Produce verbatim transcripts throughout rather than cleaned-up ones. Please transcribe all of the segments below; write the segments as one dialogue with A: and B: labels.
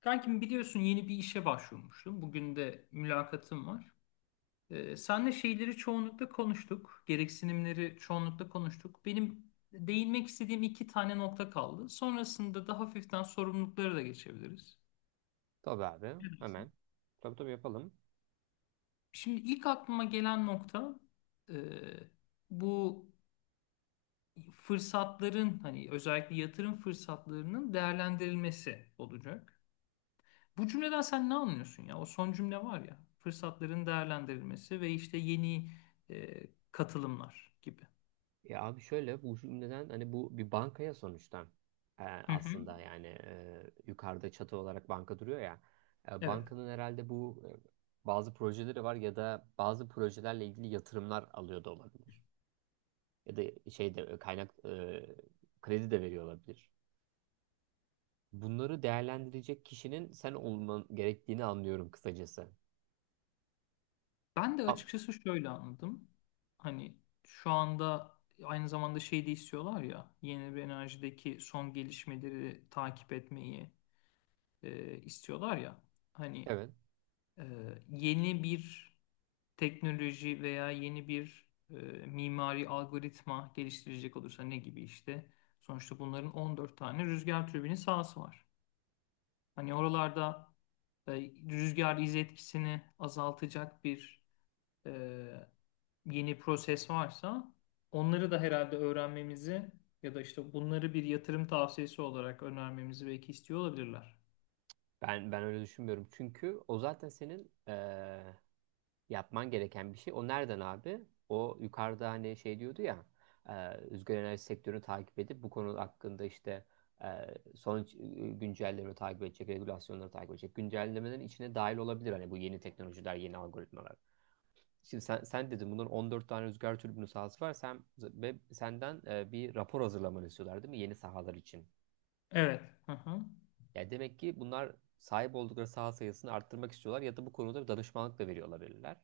A: Kankim biliyorsun yeni bir işe başvurmuştum. Bugün de mülakatım var. Ee, senle şeyleri çoğunlukla konuştuk. Gereksinimleri çoğunlukla konuştuk. Benim değinmek istediğim iki tane nokta kaldı. Sonrasında da hafiften sorumluluklara da geçebiliriz.
B: Tabii abi
A: Ne?
B: hemen. Tabii tabii yapalım.
A: Şimdi ilk aklıma gelen nokta e, bu fırsatların hani özellikle yatırım fırsatlarının değerlendirilmesi olacak. Bu cümleden sen ne anlıyorsun ya? O son cümle var ya. Fırsatların değerlendirilmesi ve işte yeni e, katılımlar gibi.
B: Ya abi şöyle bu neden hani bu bir bankaya sonuçta Ee,
A: Hı hı.
B: aslında yani e, yukarıda çatı olarak banka duruyor ya. E,
A: Evet.
B: bankanın herhalde bu e, bazı projeleri var ya da bazı projelerle ilgili yatırımlar alıyor da olabilir. Ya da şey de e, kaynak e, kredi de veriyor olabilir. Bunları değerlendirecek kişinin sen olman gerektiğini anlıyorum kısacası.
A: Ben de
B: A-
A: açıkçası şöyle anladım. Hani şu anda aynı zamanda şey de istiyorlar ya. Yenilenebilir enerjideki son gelişmeleri takip etmeyi e, istiyorlar ya. Hani
B: Evet.
A: e, yeni bir teknoloji veya yeni bir e, mimari algoritma geliştirecek olursa ne gibi işte. Sonuçta bunların on dört tane rüzgar türbini sahası var. Hani oralarda e, rüzgar iz etkisini azaltacak bir e, yeni proses varsa onları da herhalde öğrenmemizi ya da işte bunları bir yatırım tavsiyesi olarak önermemizi belki istiyor olabilirler.
B: Ben ben öyle düşünmüyorum. Çünkü o zaten senin eee, yapman gereken bir şey. O nereden abi? O yukarıda hani şey diyordu ya, e, rüzgar enerji sektörünü takip edip bu konu hakkında işte e, son e, güncellemeleri takip edecek, regülasyonları takip edecek. Güncellemelerin içine dahil olabilir hani bu yeni teknolojiler, yeni algoritmalar. Şimdi sen, sen dedin bunun on dört tane rüzgar türbini sahası var. Sen ve senden e, bir rapor hazırlamanı istiyorlar değil mi? Yeni sahalar için.
A: Evet. Hı hı.
B: Yani demek ki bunlar sahip oldukları saha sayısını arttırmak istiyorlar ya da bu konuda bir danışmanlık da veriyor olabilirler.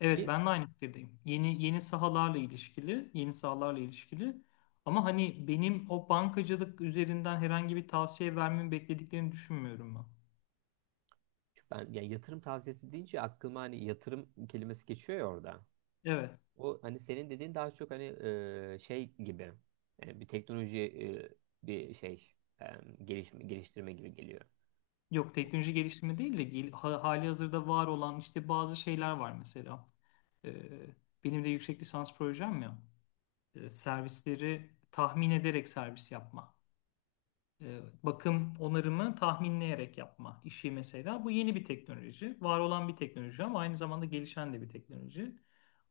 A: Evet,
B: Ki
A: ben de aynı fikirdeyim. Yeni yeni sahalarla ilişkili, yeni sahalarla ilişkili. Ama hani benim o bankacılık üzerinden herhangi bir tavsiye vermemi beklediklerini düşünmüyorum ben.
B: Çünkü ben yani yatırım tavsiyesi deyince aklıma hani yatırım kelimesi geçiyor ya orada.
A: Evet.
B: O hani senin dediğin daha çok hani e, şey gibi yani bir teknoloji e, bir şey e, gelişme, geliştirme gibi geliyor.
A: Yok, teknoloji geliştirme değil de gel- ha- hali hazırda var olan işte bazı şeyler var mesela. Ee, Benim de yüksek lisans projem ya. Ee, servisleri tahmin ederek servis yapma. E, bakım onarımı tahminleyerek yapma işi mesela. Bu yeni bir teknoloji. Var olan bir teknoloji ama aynı zamanda gelişen de bir teknoloji.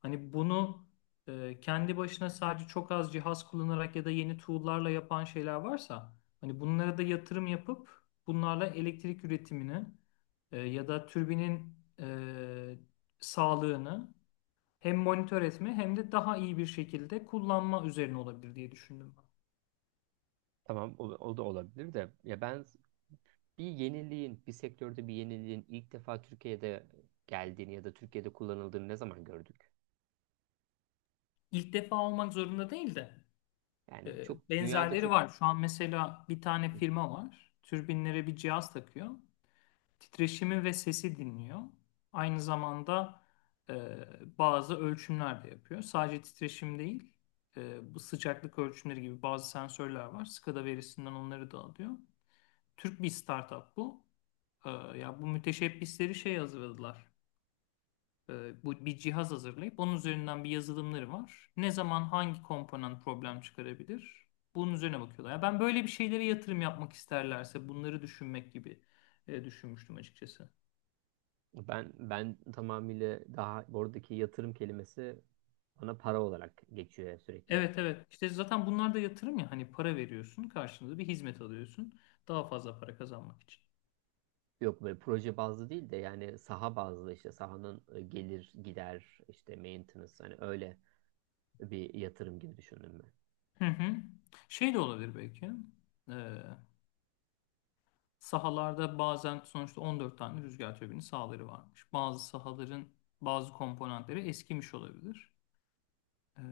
A: Hani bunu e, kendi başına sadece çok az cihaz kullanarak ya da yeni tool'larla yapan şeyler varsa hani bunlara da yatırım yapıp bunlarla elektrik üretimini e, ya da türbinin e, sağlığını hem monitör etme hem de daha iyi bir şekilde kullanma üzerine olabilir diye düşündüm ben.
B: Tamam o, o da olabilir de ya ben bir yeniliğin, bir sektörde bir yeniliğin ilk defa Türkiye'de geldiğini ya da Türkiye'de kullanıldığını ne zaman gördük?
A: İlk defa olmak zorunda değil de
B: Yani
A: E,
B: çok dünyada
A: benzerleri
B: çok
A: var. Şu an mesela bir tane firma var. Türbinlere bir cihaz takıyor. Titreşimi ve sesi dinliyor. Aynı zamanda e, bazı ölçümler de yapıyor. Sadece titreşim değil, e, bu sıcaklık ölçümleri gibi bazı sensörler var. SCADA verisinden onları da alıyor. Türk bir startup bu. E, ya bu müteşebbisleri şey hazırladılar e, bu bir cihaz hazırlayıp onun üzerinden bir yazılımları var. Ne zaman hangi komponent problem çıkarabilir? Bunun üzerine bakıyorlar. Ya ben böyle bir şeylere yatırım yapmak isterlerse bunları düşünmek gibi e, düşünmüştüm açıkçası.
B: ben ben tamamıyla daha oradaki yatırım kelimesi bana para olarak geçiyor sürekli.
A: Evet, evet. İşte zaten bunlar da yatırım ya, hani para veriyorsun, karşılığında bir hizmet alıyorsun daha fazla para kazanmak için.
B: Yok böyle proje bazlı değil de yani saha bazlı işte sahanın e, gelir gider işte maintenance hani öyle bir yatırım gibi düşündüm
A: Hı hı. Şey de olabilir belki. Ee, Sahalarda bazen sonuçta on dört tane rüzgar türbini sahaları varmış. Bazı sahaların bazı komponentleri eskimiş olabilir. Ee,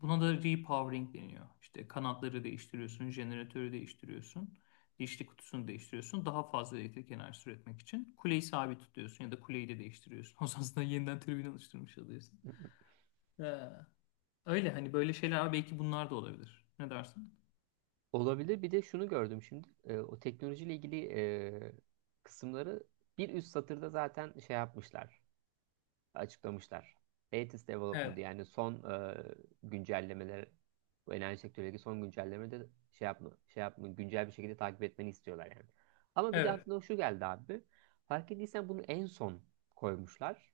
A: Buna da repowering deniyor. İşte kanatları değiştiriyorsun, jeneratörü değiştiriyorsun, dişli kutusunu değiştiriyorsun. Daha fazla elektrik enerjisi üretmek için kuleyi sabit tutuyorsun ya da kuleyi de değiştiriyorsun. O zaman aslında yeniden türbin alıştırmış oluyorsun.
B: ben.
A: Ee, Öyle hani böyle şeyler belki bunlar da olabilir. Ne dersin?
B: Olabilir. Bir de şunu gördüm şimdi. E, o teknolojiyle ilgili e, kısımları bir üst satırda zaten şey yapmışlar, açıklamışlar. Latest development
A: Evet,
B: yani son e, güncellemeler, bu enerji sektöründeki son güncellemeleri de şey yapma, şey yapma, güncel bir şekilde takip etmeni istiyorlar yani. Ama bir de
A: evet,
B: aklıma şu geldi abi. Fark ettiysen bunu en son koymuşlar.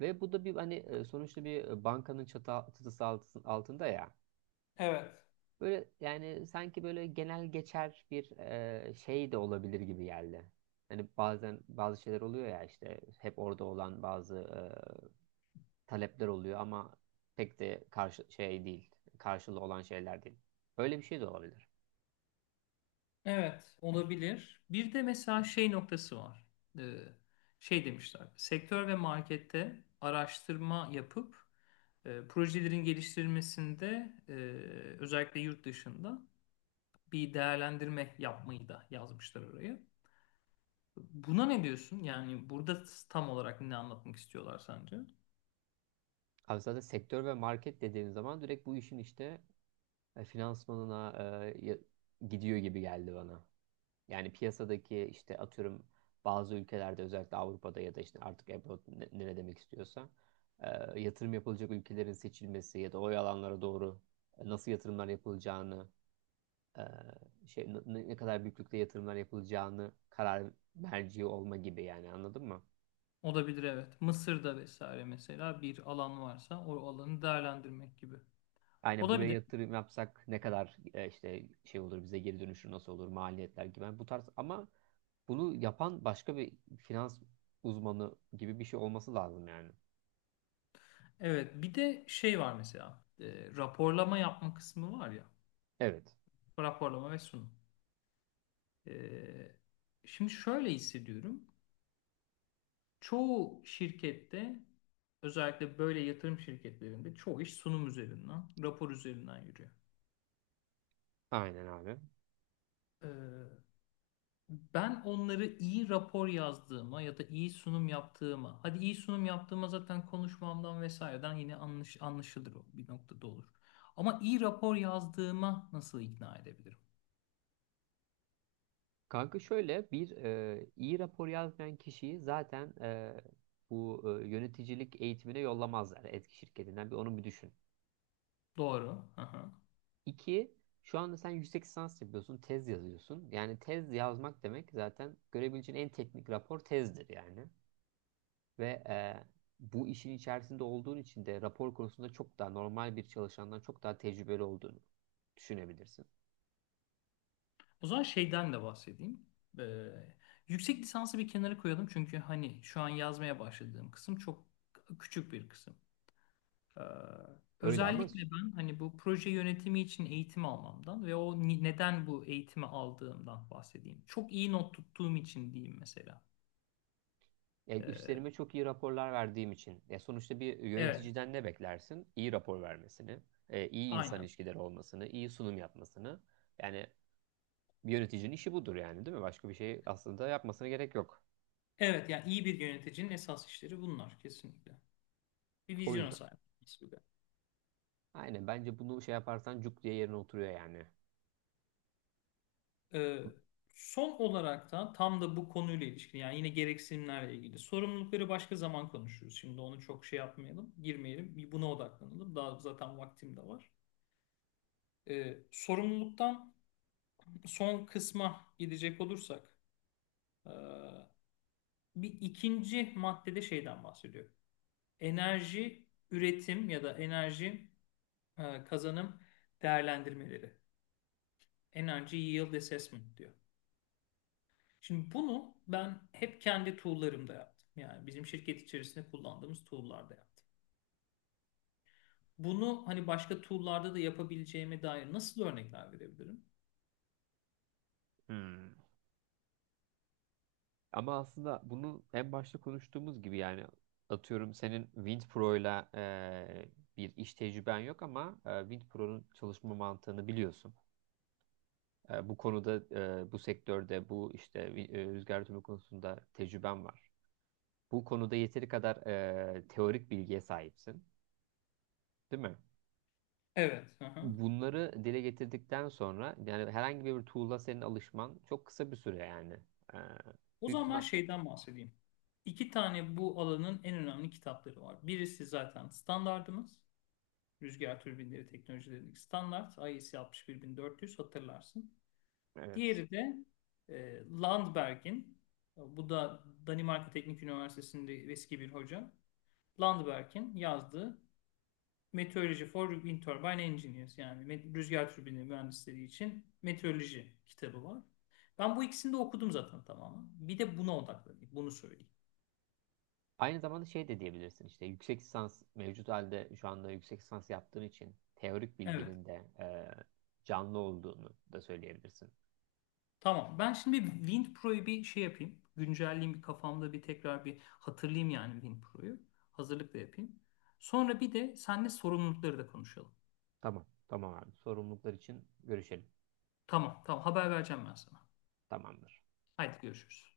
B: Ve bu da bir hani e, sonuçta bir bankanın çatı, çatısı altı- altında ya.
A: evet.
B: Böyle yani sanki böyle genel geçer bir e, şey de olabilir gibi geldi. Hani bazen bazı şeyler oluyor ya işte hep orada olan bazı e, talepler oluyor ama pek de karşı şey değil. Karşılığı olan şeyler değil. Öyle bir şey de olabilir.
A: Evet, olabilir. Bir de mesela şey noktası var. Ee, Şey demişler. Sektör ve markette araştırma yapıp e, projelerin geliştirilmesinde e, özellikle yurt dışında bir değerlendirme yapmayı da yazmışlar oraya. Buna ne diyorsun? Yani burada tam olarak ne anlatmak istiyorlar sence?
B: Abi zaten sektör ve market dediğin zaman direkt bu işin işte e, finansmanına e, ya- gidiyor gibi geldi bana. Yani piyasadaki işte atıyorum bazı ülkelerde özellikle Avrupa'da ya da işte artık abroad ne, ne demek istiyorsa e, yatırım yapılacak ülkelerin seçilmesi ya da o alanlara doğru e, nasıl yatırımlar yapılacağını e, şey ne, ne kadar büyüklükte yatırımlar yapılacağını karar merci olma gibi yani anladın mı?
A: Olabilir, evet. Mısır'da vesaire mesela bir alan varsa o alanı değerlendirmek gibi.
B: Aynen buraya
A: Olabilir.
B: yatırım yapsak ne kadar e, işte şey olur bize geri dönüşü nasıl olur maliyetler gibi. Yani bu tarz ama bunu yapan başka bir finans uzmanı gibi bir şey olması lazım yani.
A: Evet, bir de şey var mesela, e, raporlama yapma kısmı var ya,
B: Evet.
A: raporlama ve sunum. E, şimdi şöyle hissediyorum, çoğu şirkette özellikle böyle yatırım şirketlerinde çoğu iş sunum üzerinden rapor üzerinden yürüyor.
B: Aynen abi.
A: E, ben onları iyi rapor yazdığıma ya da iyi sunum yaptığıma, hadi iyi sunum yaptığıma zaten konuşmamdan vesaireden yine anlaş, anlaşılır o bir noktada olur. Ama iyi rapor yazdığıma nasıl ikna edebilirim?
B: Kanka şöyle bir e, iyi rapor yazmayan kişiyi zaten e, bu e, yöneticilik eğitimine yollamazlar etki şirketinden. Bir onu bir düşün.
A: Doğru. Hı hı.
B: İki, şu anda sen yüksek lisans yapıyorsun, tez yazıyorsun. Yani tez yazmak demek zaten görebileceğin en teknik rapor tezdir yani. Ve e, bu işin içerisinde olduğun için de rapor konusunda çok daha normal bir çalışandan çok daha tecrübeli olduğunu düşünebilirsin.
A: O zaman şeyden de bahsedeyim. Ee, Yüksek lisansı bir kenara koyalım çünkü hani şu an yazmaya başladığım kısım çok küçük bir kısım. Ee,
B: Öyle ama
A: Özellikle ben hani bu proje yönetimi için eğitim almamdan ve o ni- neden bu eğitimi aldığımdan bahsedeyim. Çok iyi not tuttuğum için diyeyim mesela.
B: yani
A: Ee,
B: üstlerime çok iyi raporlar verdiğim için. Ya sonuçta bir
A: evet,
B: yöneticiden ne beklersin? İyi rapor vermesini, e, iyi insan
A: aynen.
B: ilişkileri olmasını, iyi sunum yapmasını. Yani bir yöneticinin işi budur yani değil mi? Başka bir şey aslında yapmasına gerek yok.
A: Evet, yani iyi bir yöneticinin esas işleri bunlar kesinlikle. Bir
B: O
A: vizyona
B: yüzden.
A: sahip olması.
B: Aynen bence bunu şey yaparsan cuk diye yerine oturuyor yani.
A: Ee, son olarak da tam da bu konuyla ilişkin yani yine gereksinimlerle ilgili sorumlulukları başka zaman konuşuruz. Şimdi onu çok şey yapmayalım, girmeyelim. Bir buna odaklanalım. Daha zaten vaktim de var. Ee, sorumluluktan son kısma gidecek olursak ee, bir ikinci maddede şeyden bahsediyor. Enerji üretim ya da enerji e, kazanım değerlendirmeleri. Energy Yield Assessment diyor. Şimdi bunu ben hep kendi tool'larımda yaptım. Yani bizim şirket içerisinde kullandığımız tool'larda yaptım. Bunu hani başka tool'larda da yapabileceğime dair nasıl örnekler verebilirim?
B: Hmm. Ama aslında bunu en başta konuştuğumuz gibi yani atıyorum senin WindPro'yla e, bir iş tecrüben yok ama e, WindPro'nun çalışma mantığını biliyorsun. E, bu konuda, e, bu sektörde, bu işte e, rüzgar türbini konusunda tecrüben var. Bu konuda yeteri kadar e, teorik bilgiye sahipsin, değil mi?
A: Evet. Hı hı.
B: Bunları dile getirdikten sonra yani herhangi bir tool'a senin alışman çok kısa bir süre yani. E,
A: O
B: büyük
A: zaman ben
B: ihtimal
A: şeyden bahsedeyim. İki tane bu alanın en önemli kitapları var. Birisi zaten standardımız. Rüzgar türbinleri teknolojilerindeki standart. I E C altmış bir dört yüz hatırlarsın.
B: evet.
A: Diğeri de e, Landberg'in. Bu da Danimarka Teknik Üniversitesi'nde eski bir hoca. Landberg'in yazdığı Meteorology for Wind Turbine Engineers, yani rüzgar türbini mühendisleri için meteoroloji kitabı var. Ben bu ikisini de okudum zaten tamamen. Bir de buna odaklanayım. Bunu söyleyeyim.
B: Aynı zamanda şey de diyebilirsin işte yüksek lisans mevcut halde şu anda yüksek lisans yaptığın için teorik
A: Evet.
B: bilginin de e, canlı olduğunu da söyleyebilirsin.
A: Tamam. Ben şimdi bir Wind Pro'yu bir şey yapayım. Güncelleyeyim bir kafamda bir tekrar bir hatırlayayım yani Wind Pro'yu. Hazırlık da yapayım. Sonra bir de seninle sorumlulukları da konuşalım.
B: Tamam, tamam abi. Sorumluluklar için görüşelim.
A: Tamam. Tamam. Haber vereceğim ben sana.
B: Tamamdır.
A: Haydi görüşürüz.